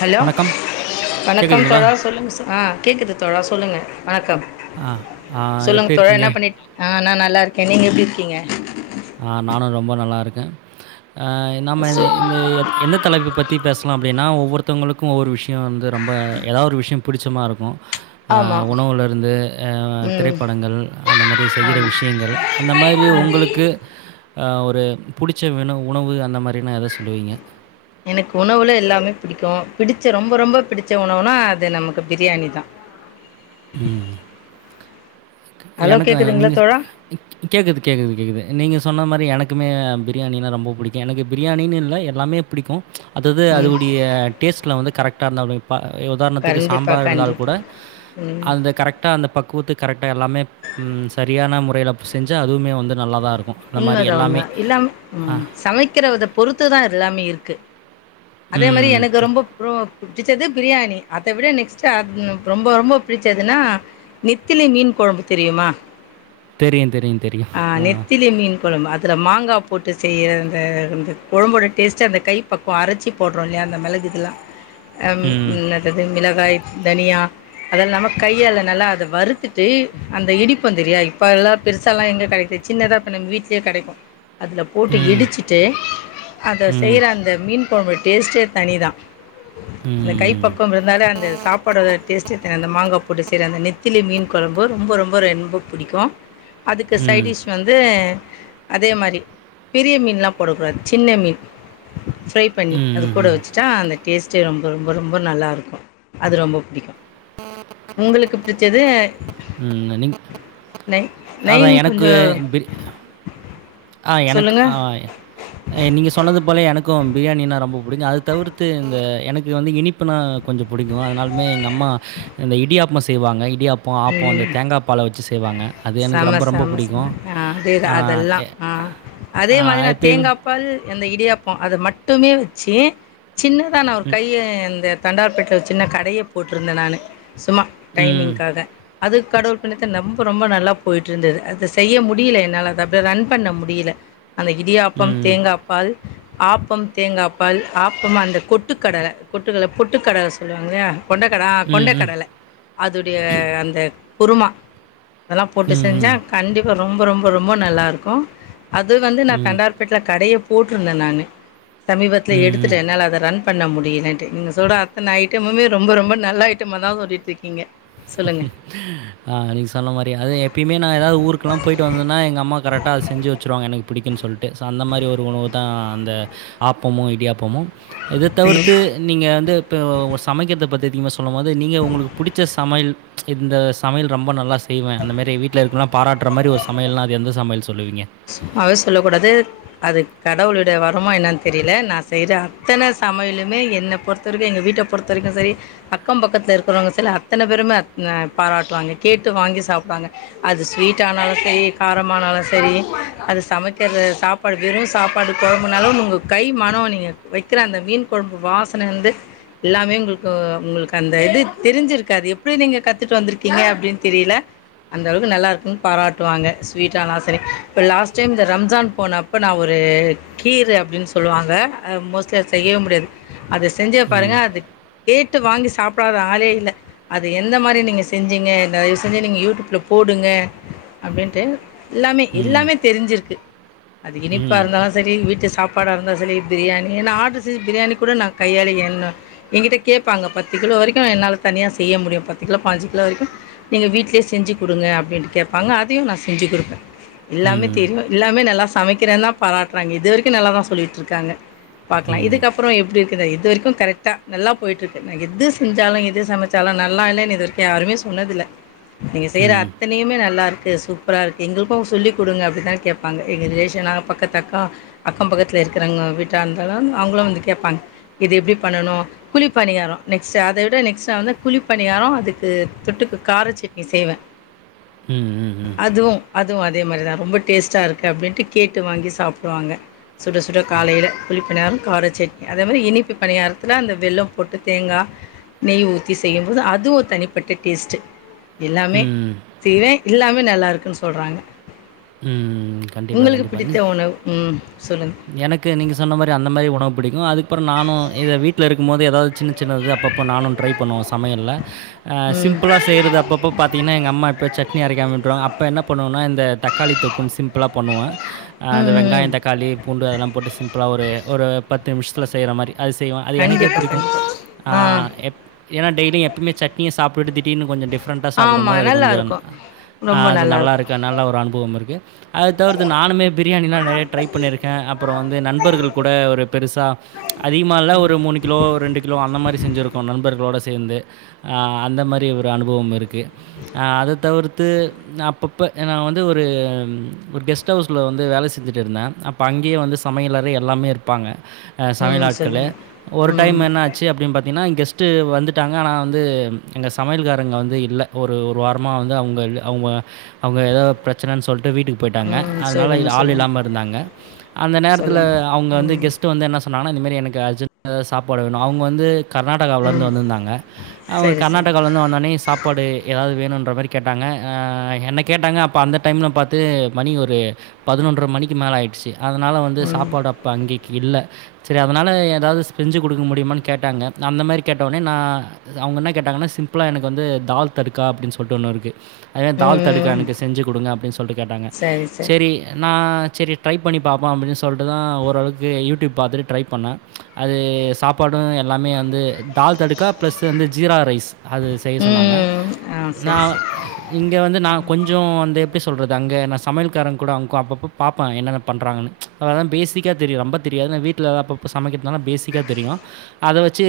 Hello வணக்கம் வணக்கம் கேட்குதுங்களா தோழா சொல்லுங் ஹ கேட்குது தோழா சொல்லுங்க வணக்கம் ஆ ஆ, சொல்லுங்க எப்படி தோழா இருக்கீங்க என்ன பண்ணிட்டு இ நான் நல்லா இருக்கேன் நீங்க எப்டி இருக்கீங்க நா நானும் ரொம்ப நல்லா இருக்கேன் ஹ என்ன சு மாரி இந்த எந்த தலைப்பு பத்தி பேசலாம் அப்படின்னா ஒவ்வொருத்தங்களுக்கு ஒரு விஷ் யம் வந்து ரொம்ப ஏதாவது ஒரு விஷயம் புடிச்சமா இருக்கும் ஹ ஆமா உணவுலருந்து ஹ ம் திரைப்படங்கள் அந்த மாரி செய்ற ஆமா விஷயங்கள் அந்த மாரி உங்களுக்கு ஆஹ் ஒரு புடிச்ச வினவு உணவு அந்த மாதிரி நா எத சொல்லுவீங்க எனக்கு உணவுல எல்லாமே பிடிக்கும் பிடிச்ச ரொம்ப ரொம்ப பிடிச்ச உணவுனா அது நமக்கு பிரியாணி தான் உம் ஹலோ எனக்கு கேக்குதுங்களா நீங்க தோழா கேக்குது கேக்குது கேக்குது நீங்க சொன்ன மாரி எனக்குமே பிரியாணி நா ரொம்ப புடிக்கும் எனக்கு பிரியாணின்னு இல்லை எல்லாமே புடிக்கும் அது அது ம் அதுடைய டேஸ்ட்ல வந்து கரெக்ட் டார்ந்தங்க ப உதாரணத்துக்கு கண்டிப்பா சாம்பார் இருந்தால் கூட கண்டிப்பா ம் அந்த கரெக்டா அந்த பக்க கூத்து கரெக்டா எல்லாமே ம் சரியான முறையில செஞ்சு அதுவுமே வந்து நல்லா தான் இருக்கும். அந்த மாரி உண்மதான்ங்க எல்லாமே. இல்லாம ஆ, உம் சமைக்கிற வித பொறுத்துதான் எல்லாமே இருக்கு அதே மாதிரி ம். எனக்கு ரொம்ப ப்ரோ பிடிச்சது பிரியாணி அதை விட நெக்ஸ்ட்ட் அ ரொம்ப ரொம்ப பிடிச்சதுன்னா நெத்திலி மீன் குழம்பு தெரியுமா தெரியும், தெரியும், தெரியும். ஆஹ் ஆ. நெத்திலிய மீன் குழம்பு அதுல மாங்காப் போட்டு செய்ற அந்த அந்த கொழம்போட டேஸ்ட்டு அந்த கை பக்கவம் அரைச்சி போடுறோம்ல அந்த மிளகு இதலாம் அப் ம். அது என்னது மில லய்க்‌ தனியா அதெல்லம கைய நல்லா அத வறுத்துட்டு அந்த இடிப்போ தெரியா இப்ப எல்லாம் பெருசா எல்லாம் எங்க கிடைக்குது சின்னதா இப்ப நம்ம வீட்லயே கிடைக்கும் அதல போட்டு ம். இடிச்சுட்டு அத ம். செய்ற அந்த மீன் பமே டேஸ்ட்டே தனிதான் அந்த ம். கைப்பக்கம் இருந்தாலே அந்த சாப்பாடோட டேஸ்ட் ஆ அந்த மாங்கா போட்டு செய்ர அந்த நெத்திலி மீன் குழம்பு ரொம்ப ரொம்ப ரொம்ப புடிக்கு அதுக்கு ம். ம். சைடிஷ் வந்து அதே மாரி பெரிய மீன்லாம் போடக்‌ கூடாது சின்ன மீன் ஃப்ரை பண்ணி அது கூட ம். வச்சுிட்டா அந்த டேஸ்ட்டே ரொம்ப ரொம்ப ரொம்ப நல்லாருக்கு அது ரொம்ப புடிக்கு உங்களுக்கு புடிச் எது ம் நநிங்‌ அதா நைன் எனக்கு கொஞ்சம் ஆ எனக்கு ஆ சொல்லுங்கள் நீங்க சொன்னது போல எனக்கு பிரியாணின்னா ரொம்ப பிடிக்கும் அத தவிர்த்து இந்த எனக்கு வந்து இனிப்புனா கொஞ்சம் புடிக்கும் அதனாமே எங்க அம்மா இந்த இடியாப்பமா செய்வாங்க இடியா பம் ஆப்போ அந்த ம் தேங்கா பால வச்சு வசு செய்வாங்க அது எனக்கு செம ரொம்ப ரொம்ப செம செம பிடிக்கும். ஆ அதேத ஆ அதெல்லா எ ஆ அதே ஆ மாரி நான் எப்பயும் தேங்காப்பால் எந்த இடியாப்பம் அது மட்டுமே வச்சு சின்னதா நான் ஒரு ம், கைய இந்த தண்டார்பெட்ல சின்ன கடைய போட்ருந்தன் நானு சும்மா ம், டைமிங்க்காக அது கடவுள் பிண்ணத்த நம்ப ரொம்ப நல்லா போயிட்டு இருந்துது அத செய்ய முடில என்னால அத அப்புற ரன் பண்ண முடில அந்த இடியாப்பம் ம், தேங்காப்பால் ஆப்பம் தேங்காப்பால் ஆப்பம் அந்த கொட்டுக்கடல கொட்டுக்கடல பொட்டுக்கடல சொல்லுவாங்கள கொண்டகடா ஆ ம், ம், ம், கொண்டக்கடல அதுடைய அந்த குருமா போட்டு செஞ்சா ம், கண்டிப்பா ரொம்ப ரொம்ப ரொம்ப நல்லா ருக்கு அது வந்து நா ம், தண்டார்பேட்ல கடையேய் போட்ருந்த நானு சமீபத்துல ம், ம். எடுத்துட்டே என்னால அத ரன் பண்ண முடியலன்ட்டு நீங்க சொல்ற அத்தன ஐட்டமுமே ரொம்ப ரொம்ப நல்ல ஐட்டம தா சொல்லிட் ருக்கீங்க ஆஹ் நீங்க சொன்ன மாரிய அது எ எப்பயுமே நா எதாது ஊருக்கெல்லா போயிட்டு வந்தன்னா எங்க அம்மா கரெட்ட அது செஞ்சுவச்சுருவாங்க எனக் பிடிக்குன் சொல்ட்டு ஸ அந்த மாரி ஒரு உணவு தா அந்த ஆப்பமு இடியாப்பமு இத தவிர்த்து நீங்க வந்து இப்ப ஒ சமைக்றது பத்தி நீங்க வந் சொல்லும்போது நீங்க உங்களுக்கு புடிச்ச இந்த சமையல் ரொம்ப நல்லா ச செய்வே அந்தமாரி வீட்ல இருக்கவர்லா பாராட்டுற மாரி ஒரு சமயல்னா அது எந்த சமயல் சொல்லுவீங்க சும்மாவே சொல்லக்கூடாது அது கடவுளுடய வரமா என்னன் தெரியல நா செய்ற அத்தன சமயலுமே என்ன பொறுத்த வரைக்கு எங்க வீட்ட பொறுத்த வரைக்கு சரி அக்கம் பக்கத்திலருக்கிறவங்க சரி அத்தன பேருமே ந பாராட்டுவாங்க கேட்டு வாங்கி சாப்டுவாங்க அது ஸ்வீட்டா னாலு சரி காரமானாலு சரி அது சமைக்கிறது சாப்பாடு வெறு சாப்பாடு கொழம்புனாலு உங்க கை மனோ நீங்க வக்கிற அந்த மீன் கொழம்பு வாசன ந்து எல்லாமே உங்களுக்கு உங்களுக்கு அந்த இது தெரிஞ்சிருக்காது எப்படி நீங்க கத்துட்டு வந்திருக்கீங்க அப்டின்னு தெரியல அந்தளவுக்கு நல்லா இருக்குன் பாராட்டுவாங்க ஸ்வீட்டானாலு சரி இப்போ லாஸ்ட் ஸ்ட டைம் இந்த ரம்ஜான் போனப்போ நா ஒரு கீர் அப்படின்னு சொல்லுவாங்க அ மோஸ்ட்லி அத செய்யவே முடியாது அத செஞ்ச பாருங்க ம். அத கேட்டு வாங்கி சாப்பிடாத ஆளே இல்ல அது எந்த மாரி நீங்க செஞ்சிங்க தயவ் செஞ்சு நீங்க யூடியூப்பில போடுங்க அப்டின்ட்டு எல்லாமே ம். எல்லாமே க்கு அது ம். இனிப்பாருந்தாலு சரி வீட்டு சாப்பாடா இருந்தா சரி பிரியாணி ஏன்ன ஆர்ட்ரு செஞ்சு பிரியாணி கூட நான் கையால என்ன எங்க்கிட்ட கேடப்பாங்க பத்து கிலோ வரைக்கு என்னால தனியா செய்ய முடியு பத்து கிலோ பாஞ்சு கிலோ வரைக்கு நீங்க வீட்லயே செஞ்சு குடுங்க அப்டின்ட்டு கேடப்பாங்க அதையு நா செஞ்சு குடுப்ப எல்லாமே ம். தெரியு எல்லாமே நல்லா சமக்கிறேன் தா பாராட்டுறாங்க இது வரக்கு நல்லா தா சொல்லிகிட்டுருக்காங்க பாக்கலா ம். இதுக்கப்பறொ எப்டி இருக்குது இது வரைக்கு கரெட்டா நல்லா போய்ட்ருக்கு நா எது செஞ்சாலு எது சமைச்சாலு நல்லா இல்லன்னு இது வரக்கு யாருமே சொன்னதில்ல நீங்க செய்ற ம். ம். அத்தனையுமே நல்லாருக்கு சூப்பரா இருக்கு எங்களுக்கு சொல்லி குடுங்க அப் என்னனு கேப்பாங்க எங்க ரிலேசனான பக்கத்தக்கா அக்கம்பக்கத்ல இருக்க வீட்டால்கலா அவுகளு வந்து கேப்பாங்க இது எப்டி ண்ணனு குழிப்பணியாரோ நெக்ஸ் அதது நெக்ஸ்ந்து குழி பணியாரோ அதுக்கு தொட்டுக்க கார சட்னி செய்வ ம். ம். அதுவு அதுவு அதே மாரி தா ரொம்ப டேஸ்ட்டா ருக்கு அப்டின்ட்டு கேட்டு வாங்கி சாப்டுவாங்க சுட சுட காலையில குழி பணியாரோ கார சட்னி அதே மாரி இனிப்பு பணியாரத்துல அந்த வெள்ளம் போட்டு தேங்கா நெய் ஊத்தி செய்யும்போது அதுவு தனிப்பட்ட டேஸ்ட்டு எல்லாமே ம். செய்வே எல்லாமே நல்லாருக்குன்னு சொல்றாங்க ம். கண்டிப்பா கண்டிப்பா அலிஸ் ம் சொல்லுங்கள் எனக்கு நீங்க சொன்ன மாரி அந்த மாரி உணவு புடிக்கும் அதுக்கப்பற நானு எ வீட்டல இருக்கும் போது ஏதாவது சின்னது அப்பப்போ நானு ட்ரை பண்ணுவ சா சமையல்ல அ ம் சிம்பிளா செய்றது அப்பப்போ பாத்தீங்ன்னா எங்கம்மா இப்போ சட்னிஅரைக்காம விட்ருவாங்க அப்போ என்ன பண்ணுவுனா இந்த தக்காளி தொக்குன் பண்ணுவோ அந்த ம் வெங்காய ம் தக்காளி பூண்டு அதெல்லாம் போட்டு சிம்பிளா ஒரு ஒரு பத்து நிமிஷத்ல செய்ற மாரி அது செய்வோ அது எனக்கே கண்டிப்பாக புடிக்கும் கண்டிப்பாக ஆ எப் ஏன்னா டெய்லியு எப்பமே சட் நீங்க சாப்புட்டு திடீர்னு கொஞ்ச டிப் ஃப்ரெண்டா சாப்டும் போது ஆமாம் அது கொஞ்ச நல்லாயிருக்கும் ரொம்ப ஆஹ் அது நல்லாயிருக்கும் நல்லாருக்கு நல்லா ஒரு அனுபவருக்கு அத தவிர்த்து நானுமே பிரியாணிலா நெறையா ட்ரை பண்ணியிருக்க அப்புறோ வந்து நண்பர்கள் கூட ஒரு பெருசா அதிகமாக இல்ல ஒரு மூணு கிலோ ரெண்டு கிலோ அந்த மாரி செஞ்சிருக்கோ நண்பர்களோடு சேந்து ஆஹ் அந்த மாரி ஒரு அனுபவம் இரு இரு ஆஹ் அத தவிர்த் த்து அப்பப்ப நா வந்து ஒரு ஒரு கெஸ்ட் ஹவுஸ்ல வந்து வேல செஞ்சுட்டு இருந்தேன் அப்ப அங்கேயே வந்து சமையலற எல்லாமே இருப்பாங்க சமையல் ம் ஆட்களும் சொல்லுங்கள் ஒரு டைம் ம் என்ன ஆச்சு அப்டின்னு பாத்தீங்கன்னா இங்க ஸ்ட்டு வந்துட்டாங்க ஆனா வந்து எங்க சமையல்காரங்க வந்து இல்ல ஒரு ஒரு வாரமா வந்து அவங்க இல்ல அவங்க அவங்க எதோ பிரச்சன சொல்டு வீட்டுக்கு போயிட்டாங்க ம் அதனால சொல்லுங்கள் ஆள் சொல்லுங்கள் இல்லாம இருந்தாங்க அந்த நேரத்துல சொல்லுங்க அவங்க வந்து ம் கெஸ்ட் வந்து என்ன சொ ன்னான இந்தமாரி எனக்கு அர்ஜெண்டா சாப்பாடு வேணு அவங்க வந்து கர்நாடகாவிலருந்து ம் வந்திருந்தாங்க அவங்க சரி சரி கர்நாடகாவிலருந்து வந்தோனே சாப்பாடு எதா வேணு மாரி கேட்டாங்க என்ன கேட்டாங்க அப்ப அந்த டைம்ல பாத்து மணி ஒரு பதினொன்ற மணிக்கு மேல ஆயிடுச்சு அதனால வந்து ம் சாப்பாடு அப்ப அங்கேக்கு இல்ல செரி அதனால எதாது ஸ்செஞ்சு குடுக்க முடியுமானு கேட்டாங்க அந்த மாரி கேட்டோனே நா அவங்க என்ன கேட்டாங்கன்னா சிம்பிளா எனக்கு வந்து தால் தடுகா அப்டின்னு சொல்டு ஒன்னு இருக்கு [unintelligible] தால் தடுக்கா ம் எனக்கு செஞ்சு குடுங்க அப்டின்னு சொல்டு கேட்டாங்க சரி சரி சேரி நா சேரி ட்ரை பண்ணி பாப்போ அப்டின்னு சொல்டு தா ஓரளவுக்கு யூடூப் பாத்துட்டு ட்ரை பண்ண அது சாப்பாடு எல்லாமே வந்து தால் தடுக்கா ப்ளஸ் வந்து ஜீரா ரைஸ் அது செய்ய சொன்னாங்க ம் ஆ நா சரி சரி இங்க வந்து நா கொஞ்சோ அந்த எப்டி சொல்றது அங்க என்ன சொ சமையல்காரன் கூட அவங்கு அப்பப்போ பாப்பாங்க என்னென்ன பண்ணுறாங்கன்னு அததா பேசிக்காக தெரியு ரொம்ப தெரியாது நா வீட்ல அப்பப்போ சமைக்கிறதுனால பேசிக்காக தெரியு அத வச்சி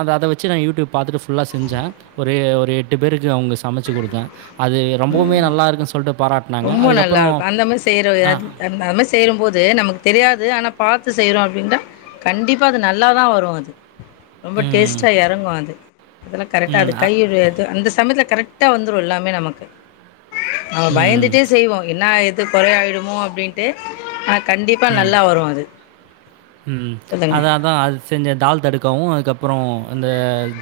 அத அத வச்சி நா யூடியூப் பாத்துட்டு ஃபுல்லா செஞ்ச ஒரு ஒரு எட்டு பேருக்கு அவங்க சமச்சு குடுத்த அது ரொம்பவுமே நல்லா இருக்குன்னு சொல்டு பாராட்டுனாங்க அதுக்கப்ப நல்லா இருக்கு அந்த மாரி செய்யற [inaudible] அந் மாரி செய்யும்போது நமக்கு தெரியாது ஆனா பார் த்து செய்றோ அப்டின்னா கண்டிப்பாக அது நல்லா தா வரும் அது ரொம்ப ம் டேஸ்ட்டா எறங்கும் அது அதெல்லாம் கரெக்டா ம். அது அ கைறு இது அந்த சமயத்துல கரெக் கிட்ட வந்துரும் எல்லாமே நமக்கு அவ ம். பயந்துட்டே செய்வோம் என்ன ஆயி அது கொறை ஆயிடுமோ அப்டின்ட்டு அத் கண்டிப்பா நல்லா வரும் அது உம் சொல்லுங்க அதா அதான் அது செஞ்ச தால் தடு க்கவு அதுக்கப்றோம் இந்த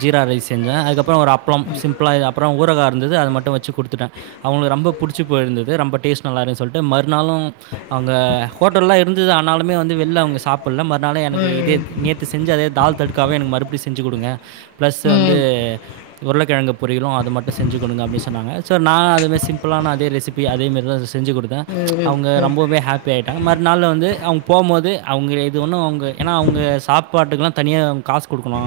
ஜீரா ரைஸ் செஞ்சேன் அதுக்கப் அப்றோ ஒரு அப்ளோம் சிம்பிளா து அப்றோ ஊறுகா இருந்தது அத மட்டும் வச்சி குடுத்துட்டேன். அவங்ளுக்கு ரொம்ப புடிச்சி போயிருந்தது ரொம்ப டேஸ்ட் நல்லா இருக்கு சொல்ட்டு மறுநாளும் அவங்க ஹோட்டல்லாம் இருந்தது ஆனாலுமே வந்து வெள்ல அவங்க சாப் உள்ள மத் நானும் எனக்கு இதே ம் நேத்து செஞ்ச அதே தால் தடுக்க காவே எனக்கு மறுபடி செஞ்சு குடுங்க ப்ளஸ்ஸு வந்து ம் உருளைக்கிழங்கு பொறிகளும் அத மட்டும் செஞ்சு குடுங்க அப்படின்னு சொன்னாங்க ஸோ நா அதுமாரி சிம்பிளான அதே ரெசிபி இப்பயும் அதே மாரிதான் ரெசி செஞ்சு குடுத்தேன் ம் ம் அவங்க ம் ரொம்பவே ஹேப்பி ஆகிட்டாங்க. மறுநாள் வந்து அவங்க போகும் போது அவங்களே இது ஒண்ணும் அவங்க ஏன்னா அவங்க சாப்பாட்டுக்கெல்லாம் தனியா காஸ் குடுக்கணு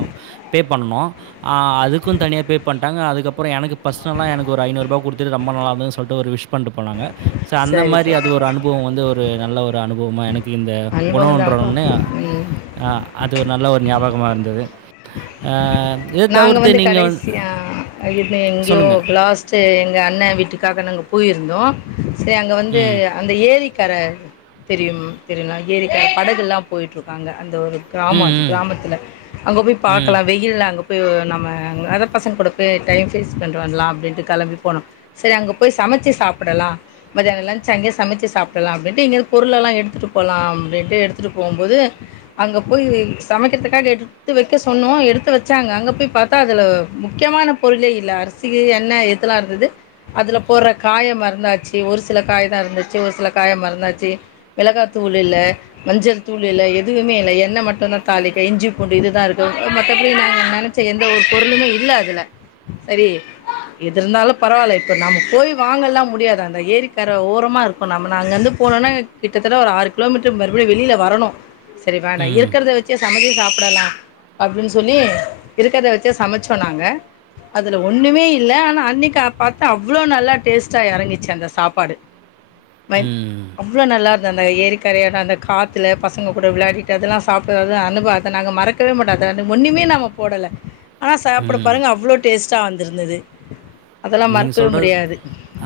பே பண்ணணு ஆ அதுக்கு தனியா பே பண்ட்டாங்க அதுக்கப்பறோ எனக்கு பர்சனலா எனக்கு ஒரு ஐநூர்ரூபா குடுத்துட்டு ரெம்ப நல்லாருந்துதுனு சொல்ட்டு ஒரு விஷ் பண்ணிட்டு போனாங்க சோ அந்த சரி மாரி சரி அது ஒரு அனுபவோ வந்து ஒரு நல்ல ஒரு அனு பவமா எனக் கு இந்த உணவு அனுபவம் ன்ற தான்ப்பா உட்னே ம் அ அது ஒரு நல்ல ஒரு ஞாபகமா இருந்தது அ இத நாங்க தவிர்த்து வந்து நீங்க வந் கடைசியா [inaudible] எங்கியோ சொல்லுங்கள் லாஸ்ட்டு எங்க அண்ண வீட்டுக்காக நாங்க போயிருந்தோ சேர் அங்க வந்து ம் அந்த ஏரி கர தெரியும் தெரியுங்ளா ஏரி கர படகெல்லா போய்ட்ருக்கு அங்க அந்த ஒரு கிராமோ அது ம் கிராமத்துல அங்க போய் ம் பா ம் இல்ல அங்க போய் ஒ நம்ம அங்க அதா பசங்கூட போய் டைம் ஃபேஸ் பண்ட்டு வரலா அப்டின்ட்டு கெளம்பி போனோ சேரி அங்க போய் சமச்சு சாப்பிடலா மத்யானோ லன்ச்சு அங்கயே சமச்சு சாப்பிட்லா அப்டின்ட்டு இங்கிருக் பொருளெல்லா எடுத்துட்டு போலா அப்டின்ட்டு எடுத்துட்டு போம்போது அங்க போய் சமைக்கறதுக்காண்டி எடுத்து வெக்க சொன்னோ எடுத்து வெச்சாங்க அங்க போய் பாத்தா அதுல முக்கியமான பொருளே இல்ல அரிசிக்கு எண்ண எதுல்லா இருந்தது அதுல போட்ற காய மறந்தாச்சு ஒரு சில காய் தா இருந்துச்சு ஒரு சில காய மறந்தாச்சு மிளகா தூள் இல்ல மஞ்ச தூள் இல்ல எதுவுமே இல்ல எண்ண மட்டுந்தா தாளிக்க இஞ்சி பூண்டு இது தா இருக் கு அ மத்தபடி நாங்க நெனச்ச எந்த ஒரு பொருளுமே இல்ல அதுல சரி எது இருந்தாலு பரவால்ல இப்ப நம்ம போய் வாங்கல்லா முடியாது அந்த ஏரிக்கர ஓரமா இருக்கோ நம்ம நா அங்கர்ந்து போனுன்னா எங் கிட்டத்தட்ட ஒரு ஆறு கிலோமீட்டர் மறுபடியு வெளில வரணு சரி வேண்டா ம் இருக்கறத வெச்சே [inaudible] சாப்பிடலா அப்டின் சொல்லி இருக்கற்த வெச்சே சமச்சோ நாங்க அதுல ஒன்னுமே இல்ல ஆனா அன்னிக்கு அ பாத்தா அவ்ளோ நல்லா டேஸ்ட்டா எறங்கிச்சு அந்த சாப்பாடு வை ம் அவ்வளோ நல்லார் அந்த ஏரிக்கரையட அந்த காத்துல பசங்க கூட விளையாட்டு அதெல்லாம் சாப்டது அனுபவ அத நாங்க மறக்கவே மாட்டோம் டா ஒன்னுமே நம்ம போடல ஆனா சாப்படு ம் பாருங்க அவ்ளோ டேஸ்டா வந் இருந்துது நீங்க சொல்றது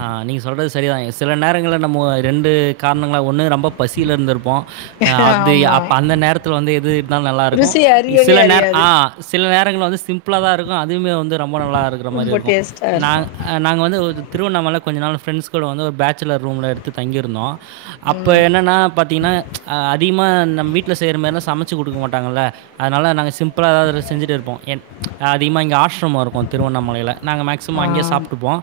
அ நீங்க சொல்றது சரிதான் சில நேர நேரங்கள நம்ம ரெண்டு காரணங்கள ஒன்னு ரொம்ப பசியில இருந்துருப்போம் அ அது ஆமா அப் அந்த நேரத்தில வந்து எது இருந்த நல்லா இருக்கும் ருசி அறியவே சில நேர அறியாது ஆ சில நேர [unintelligible] சிம்பிளா தான் இருக்கும் அதுமே வந்து ரொம்ப நல்லா இருக்கிற மாரி ரொம்ப இருக்கும் டேஸ்ட்டா நா இருக்கு அ நாங்க வந்து ஒரு திருவண்ணாமலை கொஞ்ச நாள் பிரெண்ட்ஸ் கூட வந்து ஒரு பேச் சுலர் ரூம்ல எடுத்து தங்கிருந்தோம் அப்ப ம் என்னன்னா பாத்தீங்கன்னா அதிகமா நம் வீட்ல செய்ற மாறிலாம் சமைச்சு குடுக்க மாட் மாட்டாங்கள அதனால நாங்க சிம் பிளா ஏதாவது செஞ்சிட்டு இருப்போம் என் அதிகமாக இங்கே ஆஸ்சிரமம் இருக்கும் திருவண்ணாமலையில் நாங்க மேக்ஸ் வாங்கே ஆ சாப்ட்டுப்போ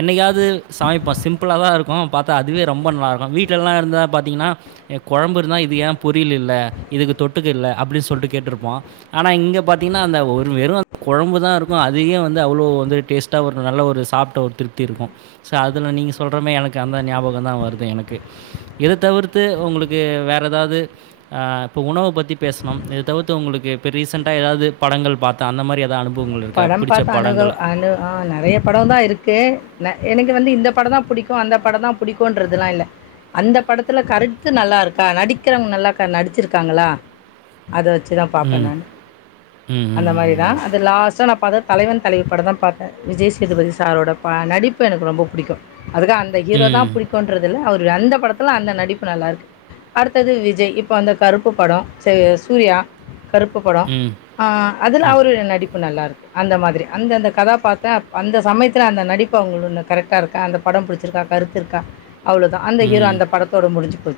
என்னைக்காவது சமைப்போ சிம்பிளதா இருக்கு பாத்தா அதுவே ரொம்ப நல்லா இருக்கு வீட்டலல்லா இருந்தா பாத்திங்கனா எ கொழம்பு இருந்தா இது ஏ பொரியல் இல்ல இதுக்கு தொட்டுக்க இல்ல அப்படி சொல்ல கேட்டிருப்போ ஆனா இங்க பாத்திங்கனா அந்த ஒரு வெறு கொழம்புதா இருக்கு அதிக வந்து அவ்ளோ வந டேஸ் ஒரு நல்ல ஒரு சாப்ட்ட ஒரு திருப்தி இருக்கும் சோ அதுல நீங்க சொல்றமே எனக்கு அந்த ஞாபகம் தா வருது எனக்கு இத தவிர்த்து உங்களுக்கு வேற ஏதாவது ஆஹ் இப்ப உணவ பத்தி பேசணு தவிர்த்து உங்களுக்கு இப்ப ரீசன்டா ஏதாவது படங்கள் பாத்த அந்த மாதிரி எதா அனு படம் பார்த்த அனுக அனு ஆஹ் நெறைய படம் தா இருக்கு எனக்கு வந்து இந்த பட தா புடிக்கு அந்த பட தான் புடிக்கும்ன்றதுலா இல்ல அந்த படத்துல கருத்து நல்லா இருக்கா நடிக்கிறவங்க க நல்லா நடிச்சிருக்காங்களா அத வச்சு வச்சு தா பாப்பே ம். நானு ம். அந்த மாரிதா ம். அது லாஸ் பாத்த தலைவன் தலைவி படந்தா பாத்தே விஜய் சேதுபதி சாரோட ப நடிப்பு எனக்கு ரொம்ப புடிக்கு அதுக்க அந்த ஹீரோதா ம். புடிக்கன்றதுல்ல அவர் அந்த படத்துல அந்த நடிப்பு நல்லாருக்கு அடுத்தது விஜய் இப்ப வந்த கருப்பு பட ச சூர்யா கருப்பு படோ ம். ஆஹ் அதுல ம். அவரு நடிப்பு நல்லாருக்கு அந்த மாதிரி அந்தந்த கதா பாத்த அந்த சமயத்துல அந்த நடிப்பு அவங்க ஒன்ன கரெக்டா இருக்கா அந்த பட புடிச்சிருக்கா கருத்துருக்கா அவ்வளதா அந்த ஹீரோ ம். அந்த படத்தோட முடிஞ்சு போ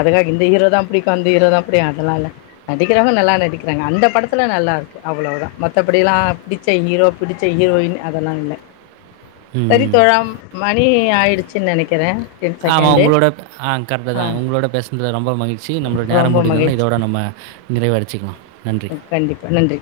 அதுக்காக இந்த ஹீரோதா புடிக்கு அந்த ஹீரோதா புடி அதெல்லா இல்ல நடிக்கிறங்க நல்லா நடிக்கிறாங்க அந்த படத்துல நல்லாருக்கு அவ்ளவுதா ம மத்தபடியலா பிடிச்ச ஹீரோ பிடிச்ச ஹீரோயின் அதெல்லா இல்ல ம். சரித்தோழாம் ம நீ ஆயிடுச்சுன்னு நெனைக்கிறே ஆமா உங்களோட ஆ கரெக்ட்டுதா உங்களோட பேசுனது ரொம்ப மகிழ்ச்சி நம்மளட நேர ரொம்ப முடிந்தது இதோட நம்ம நிறைவடைச்சிக்கலா கண்டிப்பா நன்றி